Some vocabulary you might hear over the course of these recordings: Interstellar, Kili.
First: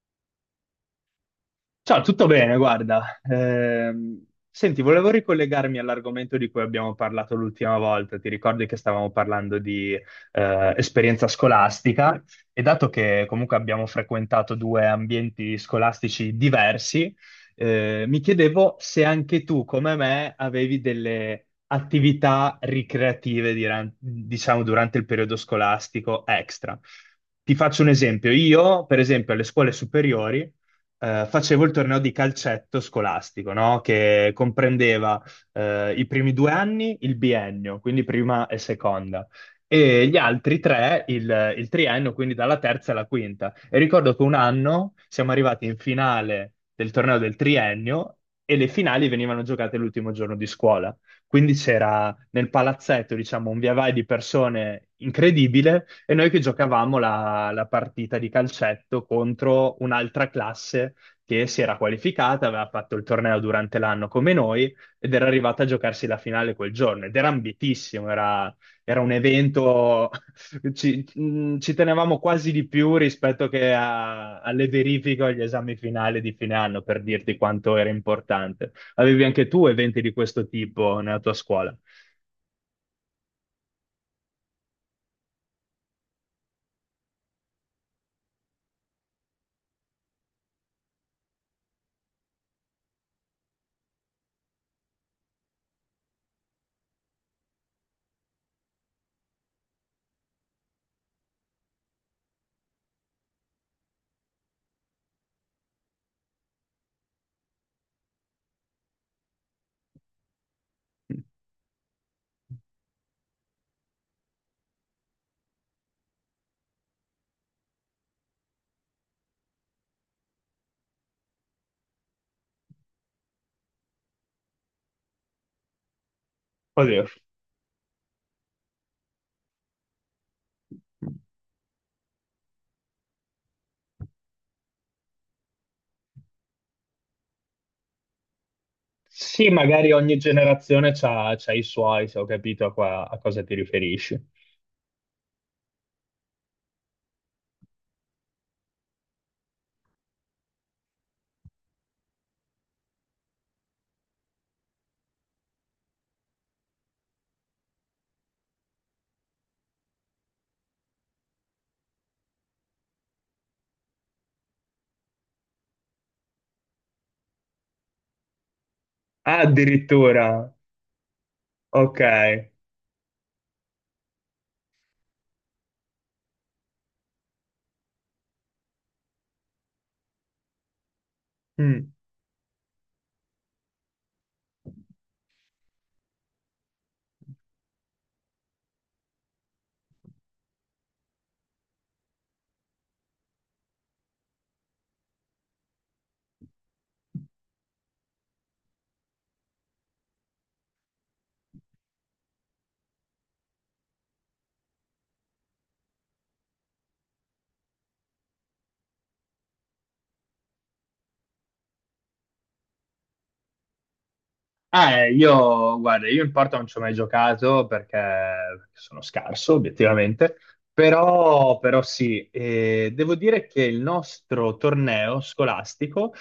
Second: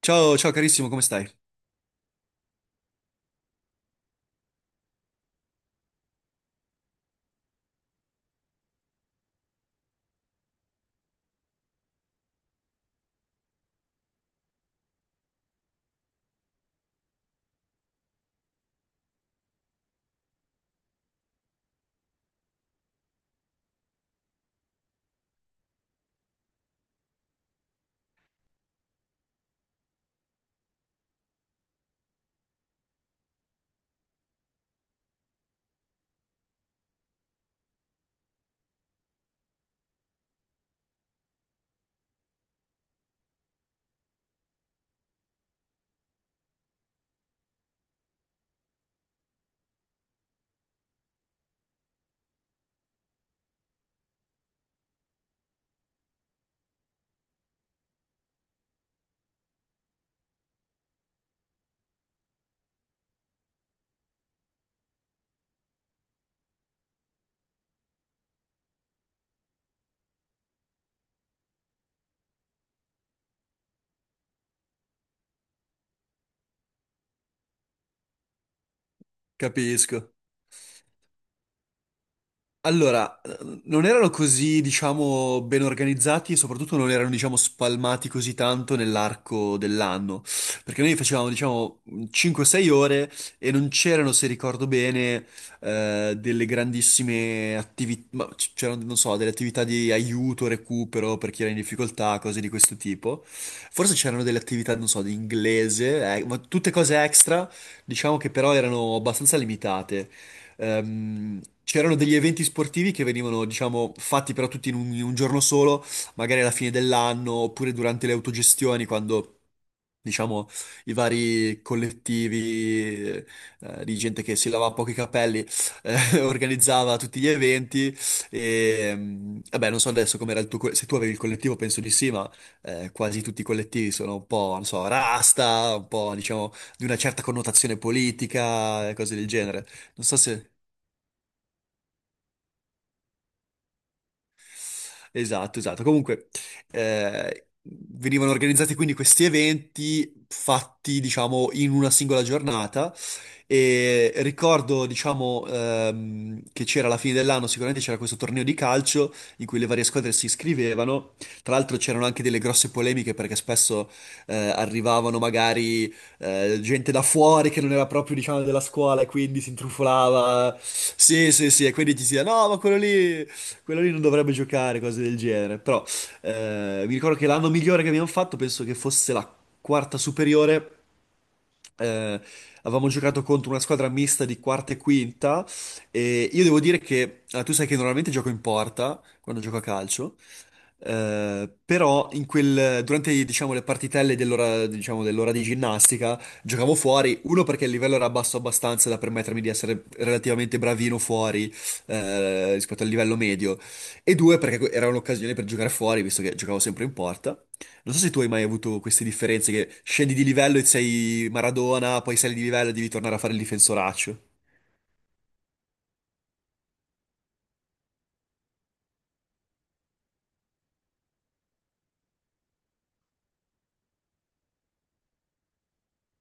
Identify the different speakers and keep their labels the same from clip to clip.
Speaker 1: Ciao, ciao carissimo, come stai?
Speaker 2: Ciao, tutto bene, guarda. Senti, volevo ricollegarmi all'argomento di cui abbiamo parlato l'ultima volta. Ti ricordi che stavamo parlando di esperienza scolastica e dato che comunque abbiamo frequentato due ambienti scolastici diversi, mi chiedevo se anche tu, come me, avevi delle attività ricreative, diciamo, durante il periodo scolastico extra. Ti faccio un esempio. Io, per esempio, alle scuole superiori facevo il torneo di calcetto scolastico, no? Che comprendeva i primi due anni il biennio, quindi prima e seconda, e gli altri tre il triennio, quindi dalla terza alla quinta. E ricordo che un anno siamo arrivati in finale del torneo del triennio e le finali venivano giocate l'ultimo giorno di scuola. Quindi c'era nel palazzetto, diciamo, un via vai di persone incredibile e noi che giocavamo la partita di calcetto contro un'altra classe che si era qualificata, aveva fatto il torneo durante l'anno come noi ed era arrivata a giocarsi la finale quel giorno ed era ambitissimo, era, era un evento. Ci tenevamo quasi di più rispetto che alle verifiche o agli esami finali di fine anno, per dirti quanto era importante. Avevi anche tu eventi di
Speaker 1: Capisco.
Speaker 2: questo tipo nella tua scuola?
Speaker 1: Allora, non erano così, diciamo, ben organizzati e soprattutto non erano, diciamo, spalmati così tanto nell'arco dell'anno, perché noi facevamo, diciamo, 5-6 ore e non c'erano, se ricordo bene, delle grandissime attività, c'erano, non so, delle attività di aiuto, recupero per chi era in difficoltà, cose di questo tipo. Forse c'erano delle attività, non so, di inglese, ma tutte cose extra, diciamo che però erano abbastanza limitate. C'erano degli eventi sportivi che venivano, diciamo, fatti però tutti in un giorno solo, magari alla fine dell'anno oppure durante le autogestioni, quando, diciamo, i vari collettivi di gente che si lavava poco i capelli organizzava
Speaker 2: Oddio.
Speaker 1: tutti gli eventi. E, vabbè, non so adesso com'era il tuo, se tu avevi il collettivo, penso di sì, ma quasi tutti i collettivi sono un po', non so, rasta, un po', diciamo, di una certa connotazione politica e cose del
Speaker 2: Sì,
Speaker 1: genere.
Speaker 2: magari
Speaker 1: Non
Speaker 2: ogni
Speaker 1: so se...
Speaker 2: generazione c'ha i suoi, se ho capito a, a cosa ti riferisci.
Speaker 1: Esatto, esatto. Comunque, venivano organizzati quindi questi eventi fatti, diciamo, in una singola giornata e ricordo, diciamo, che c'era alla fine dell'anno, sicuramente c'era questo torneo di calcio in cui le varie squadre si iscrivevano. Tra l'altro c'erano anche delle grosse polemiche perché spesso arrivavano magari gente da fuori che non era proprio, diciamo, della scuola e
Speaker 2: Ah,
Speaker 1: quindi si
Speaker 2: addirittura,
Speaker 1: intrufolava. Sì, sì, sì, e quindi
Speaker 2: ok.
Speaker 1: ti si diceva, no, ma quello lì... Quello lì non dovrebbe giocare, cose del genere. Però mi ricordo che l'anno migliore che abbiamo fatto, penso che fosse la quarta superiore.
Speaker 2: Mm.
Speaker 1: eh, Avevamo giocato contro una squadra mista di quarta e quinta. E io devo dire che ah, tu sai che normalmente gioco in porta quando gioco a calcio. Però durante diciamo, le partitelle dell'ora diciamo, dell'ora di ginnastica giocavo fuori, uno perché il livello era basso abbastanza da permettermi di essere relativamente bravino fuori rispetto al livello medio, e due perché era un'occasione per giocare fuori visto che giocavo sempre in porta. Non so se tu hai mai avuto queste differenze che scendi di livello e sei Maradona, poi sali di livello e devi tornare a fare il difensoraccio.
Speaker 2: Ah, io, guarda, io in porta non ci ho mai giocato perché sono scarso, obiettivamente, però sì, devo dire che il nostro torneo scolastico,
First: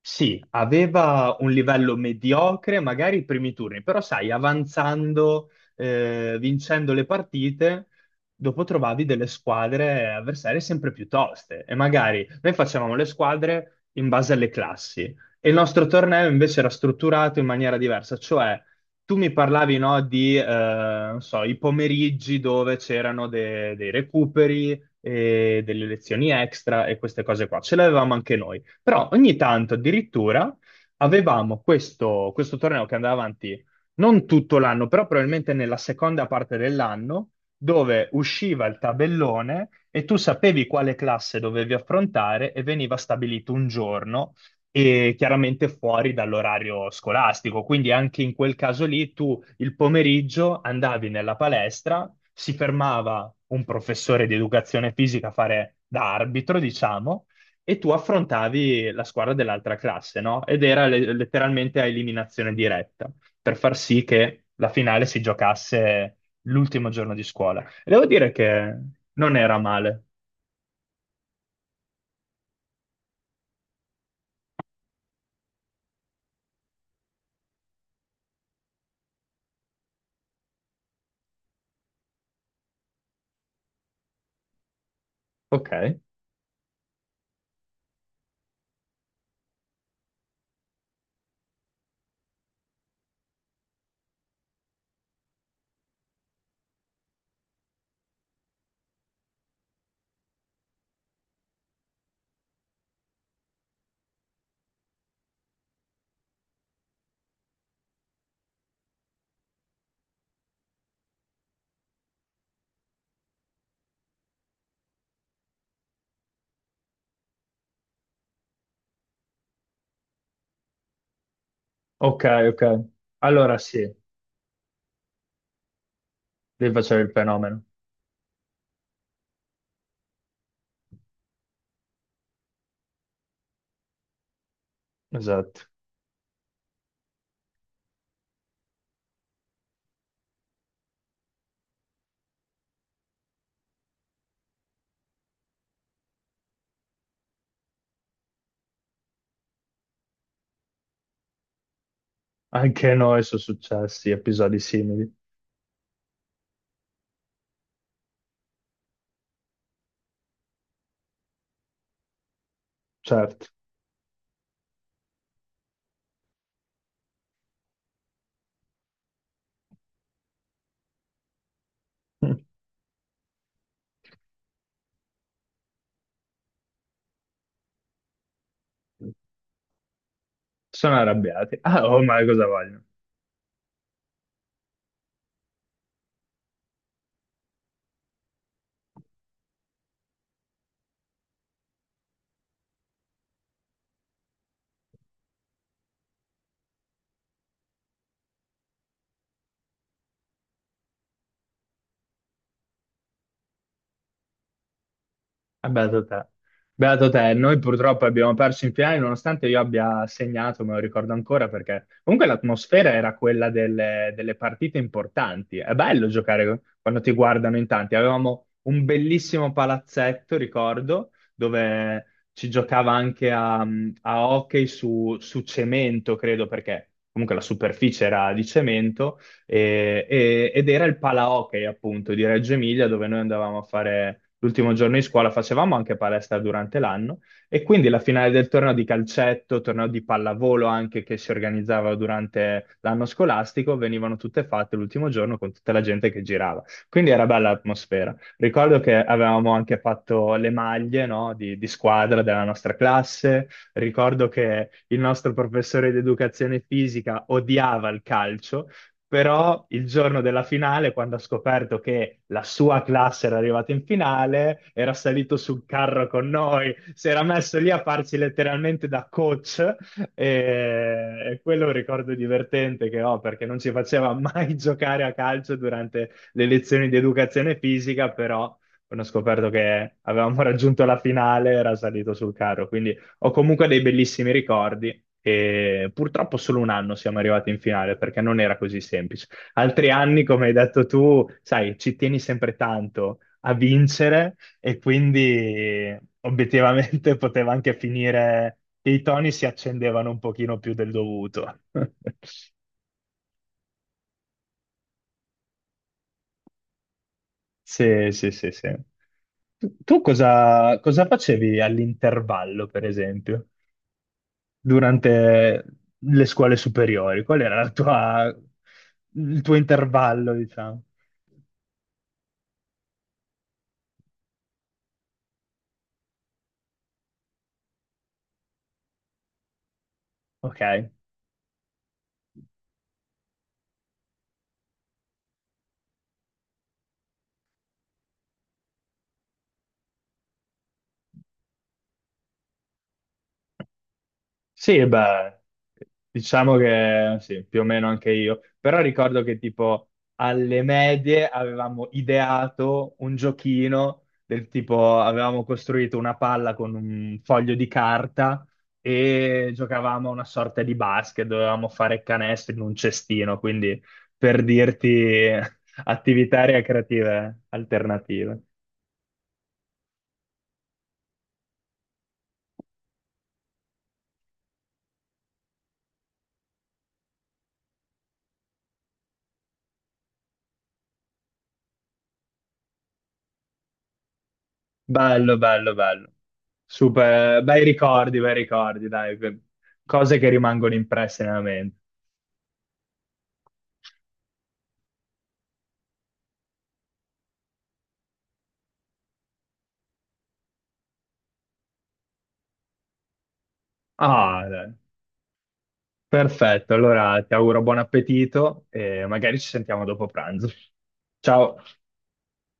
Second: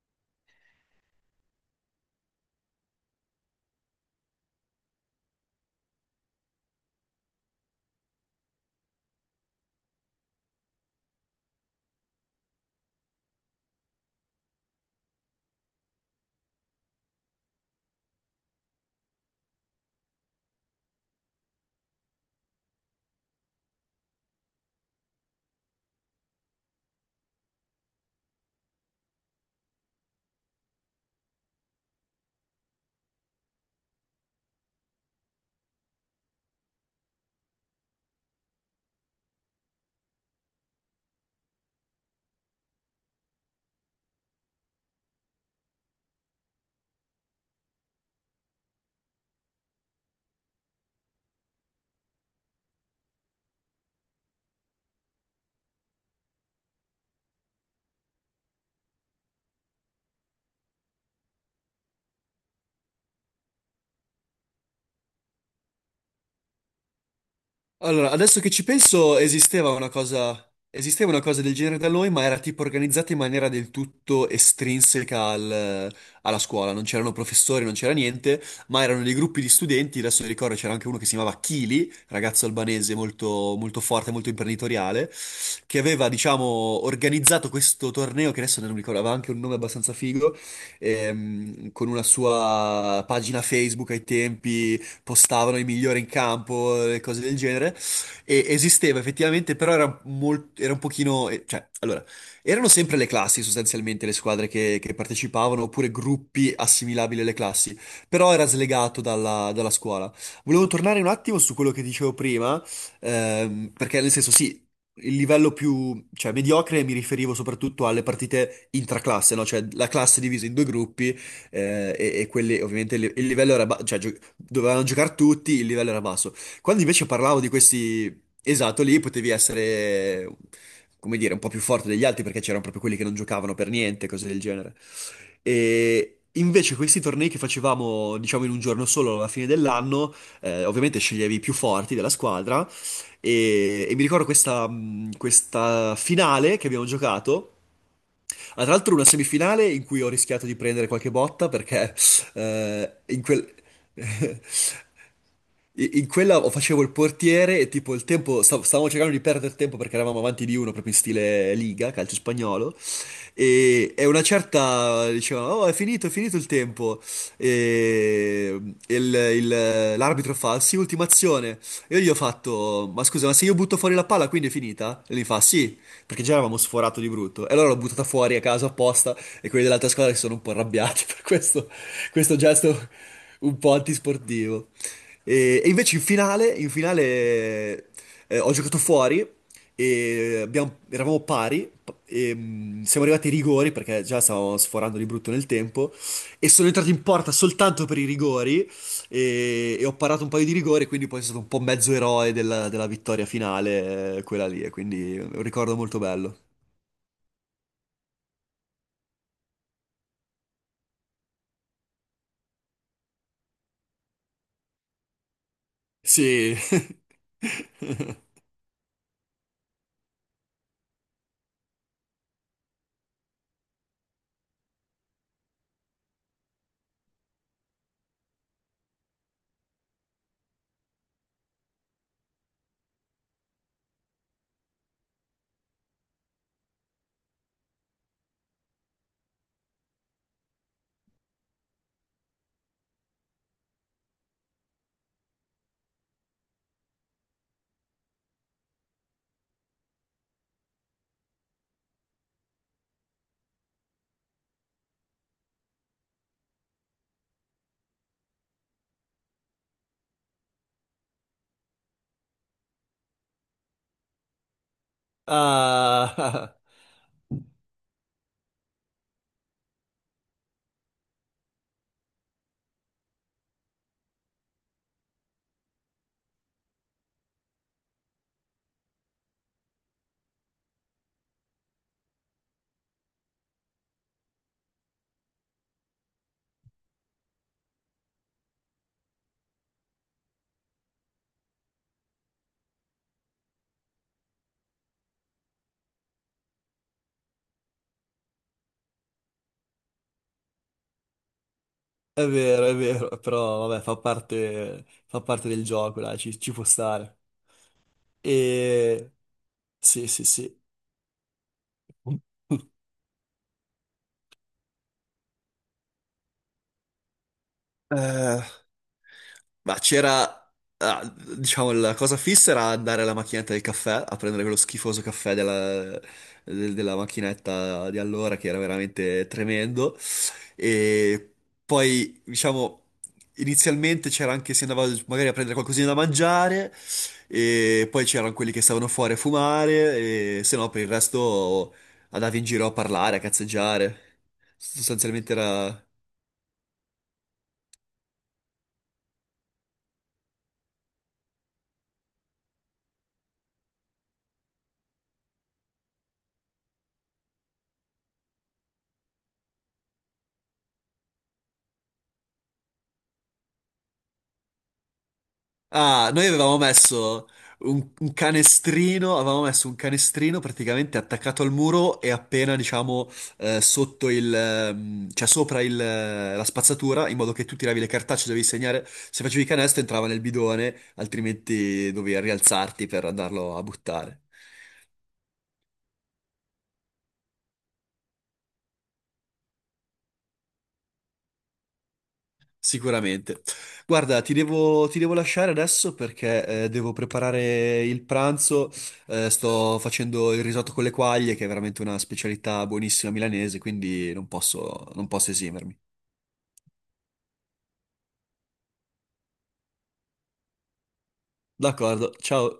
Speaker 2: sì, aveva un livello mediocre, magari i primi turni, però sai, avanzando, vincendo le partite, dopo trovavi delle squadre avversarie sempre più toste, e magari noi facevamo le squadre in base alle classi. E il nostro torneo invece era strutturato in maniera diversa, cioè tu mi parlavi, no, di, non so, i pomeriggi dove c'erano dei recuperi e delle lezioni extra e queste cose qua. Ce le avevamo anche noi. Però ogni tanto addirittura avevamo questo torneo che andava avanti non tutto l'anno, però probabilmente nella seconda parte dell'anno, dove usciva il tabellone e tu sapevi quale classe dovevi affrontare e veniva stabilito un giorno e chiaramente fuori dall'orario scolastico. Quindi anche in quel caso lì tu il pomeriggio andavi nella palestra, si fermava un professore di educazione fisica a fare da arbitro, diciamo, e tu affrontavi la squadra dell'altra classe, no? Ed era letteralmente a eliminazione diretta, per far sì che la finale si giocasse l'ultimo giorno di scuola. E devo
Speaker 1: Allora,
Speaker 2: dire
Speaker 1: adesso che ci
Speaker 2: che
Speaker 1: penso,
Speaker 2: non era male.
Speaker 1: esisteva una cosa del genere da noi, ma era tipo organizzata in maniera del tutto estrinseca alla scuola. Non c'erano professori, non c'era niente, ma erano dei gruppi di studenti. Adesso mi ricordo c'era anche uno che si chiamava Kili, ragazzo albanese molto, molto forte, molto imprenditoriale,
Speaker 2: Ok,
Speaker 1: che aveva, diciamo, organizzato questo torneo, che adesso non mi ricordo, aveva anche un nome abbastanza figo, con una sua pagina Facebook ai tempi postavano i migliori in campo, e cose del genere. E esisteva effettivamente, però era, era un pochino... Cioè, allora, erano sempre le classi sostanzialmente le squadre che partecipavano, oppure gruppi assimilabili alle classi, però era slegato dalla scuola. Volevo tornare un attimo su quello che dicevo prima, perché nel senso sì, il livello più, cioè, mediocre mi riferivo soprattutto alle partite intraclasse, no? Cioè la classe divisa in due gruppi
Speaker 2: ok,
Speaker 1: e quelli,
Speaker 2: ok.
Speaker 1: ovviamente, il livello
Speaker 2: Allora
Speaker 1: era,
Speaker 2: sì,
Speaker 1: cioè, dovevano giocare tutti, il livello era basso.
Speaker 2: lì
Speaker 1: Quando
Speaker 2: facevi
Speaker 1: invece
Speaker 2: il
Speaker 1: parlavo di
Speaker 2: fenomeno.
Speaker 1: questi esatto lì, potevi essere, come dire, un po' più forte degli altri perché c'erano proprio quelli che non giocavano per niente, cose del genere.
Speaker 2: Esatto.
Speaker 1: E invece questi tornei che facevamo, diciamo, in un giorno solo alla fine dell'anno, ovviamente sceglievi i più forti della squadra e mi ricordo questa, questa finale che abbiamo giocato. Ah, tra l'altro una semifinale in cui ho rischiato di prendere qualche botta perché
Speaker 2: Anche a
Speaker 1: in
Speaker 2: noi sono
Speaker 1: quel...
Speaker 2: successi episodi simili,
Speaker 1: In quella o facevo il portiere e tipo il tempo, stavamo cercando di perdere tempo perché eravamo avanti di uno proprio in stile Liga, calcio spagnolo,
Speaker 2: certo.
Speaker 1: e una certa diceva, oh è finito il tempo, e l'arbitro fa, sì, ultima azione, e io gli ho fatto, ma scusa, ma se io butto fuori la palla quindi è finita? E lui fa, sì, perché già eravamo sforato di brutto. E allora l'ho buttata fuori a caso apposta e quelli dell'altra squadra si sono un po'
Speaker 2: Sono
Speaker 1: arrabbiati per
Speaker 2: arrabbiati.
Speaker 1: questo,
Speaker 2: Ah, ormai
Speaker 1: questo
Speaker 2: cosa vogliono?
Speaker 1: gesto un po' antisportivo. E invece in finale ho giocato fuori e eravamo pari e siamo arrivati ai rigori perché già stavamo sforando di brutto nel tempo e sono entrato in porta soltanto per i rigori e ho parato un paio di rigore, quindi poi sono stato un po' mezzo eroe della, della vittoria finale, quella lì, e quindi è un
Speaker 2: Ah,
Speaker 1: ricordo molto
Speaker 2: beato te.
Speaker 1: bello.
Speaker 2: Beato te, noi purtroppo abbiamo perso in finale nonostante io abbia segnato, me lo ricordo ancora perché comunque l'atmosfera era quella delle partite importanti. È bello giocare
Speaker 1: Sì.
Speaker 2: quando ti guardano in tanti. Avevamo un bellissimo palazzetto, ricordo, dove ci giocava anche a hockey su cemento, credo, perché comunque la superficie era di cemento ed era il Pala Hockey, appunto, di Reggio Emilia, dove noi andavamo a fare l'ultimo giorno di scuola, facevamo anche palestra durante l'anno, e quindi la finale del torneo di calcetto, torneo di pallavolo anche, che si organizzava durante l'anno scolastico, venivano tutte fatte l'ultimo giorno con tutta la gente che girava. Quindi era bella l'atmosfera. Ricordo che avevamo anche fatto le maglie, no, di squadra della nostra classe. Ricordo che il nostro professore di educazione fisica odiava il calcio, però il giorno della finale, quando ha scoperto che la sua classe era arrivata in finale, era salito sul carro con
Speaker 1: Ah,
Speaker 2: noi, si era messo lì a farci letteralmente da coach, e quello è un ricordo divertente che ho, perché non ci faceva mai giocare a calcio durante le lezioni di educazione fisica, però quando ho scoperto che avevamo raggiunto la finale era salito sul carro, quindi ho comunque dei bellissimi ricordi e purtroppo solo un anno siamo arrivati in finale perché non era così semplice. Altri anni, come hai detto tu, sai, ci tieni sempre tanto a vincere e quindi obiettivamente poteva anche finire che i toni si accendevano un pochino più del dovuto.
Speaker 1: è vero, però vabbè, fa parte del gioco, dai, ci, ci può stare.
Speaker 2: Sì, sì, sì, sì.
Speaker 1: E...
Speaker 2: Tu
Speaker 1: Sì, sì, sì.
Speaker 2: cosa, cosa facevi all'intervallo, per esempio? Durante le scuole superiori? Qual era la tua,
Speaker 1: Eh,
Speaker 2: il tuo
Speaker 1: ma c'era,
Speaker 2: intervallo, diciamo?
Speaker 1: ah, diciamo, la cosa fissa era andare alla macchinetta del caffè, a prendere quello schifoso caffè della, della macchinetta di allora, che era veramente tremendo.
Speaker 2: Ok.
Speaker 1: E poi, diciamo, inizialmente c'era anche, si andava magari a prendere qualcosina da mangiare, e poi c'erano quelli che stavano fuori a fumare, e se no per il resto andavi in giro a parlare, a cazzeggiare.
Speaker 2: Sì, e
Speaker 1: Sostanzialmente
Speaker 2: beh,
Speaker 1: era...
Speaker 2: diciamo che sì, più o meno anche io, però ricordo che tipo alle medie avevamo ideato un giochino del tipo, avevamo costruito una palla con un foglio di carta e giocavamo a una sorta di basket, dovevamo fare canestri in un cestino, quindi per dirti
Speaker 1: Ah, noi
Speaker 2: attività
Speaker 1: avevamo messo
Speaker 2: creative
Speaker 1: un
Speaker 2: alternative.
Speaker 1: canestrino, avevamo messo un canestrino praticamente attaccato al muro e appena, diciamo, sotto il, cioè sopra il, la spazzatura, in modo che tu tiravi le cartacce, dovevi segnare, se facevi canestro entrava nel bidone, altrimenti dovevi rialzarti per andarlo a buttare.
Speaker 2: Bello, bello, bello. Super, bei ricordi, dai, cose che rimangono impresse nella mente.
Speaker 1: Sicuramente. Guarda, ti devo lasciare adesso perché devo preparare il pranzo. Sto facendo il risotto con le quaglie, che è veramente una specialità buonissima milanese, quindi
Speaker 2: Ah, dai.
Speaker 1: non posso esimermi.
Speaker 2: Perfetto, allora ti auguro buon appetito e magari ci sentiamo dopo pranzo. Ciao.
Speaker 1: D'accordo, ciao.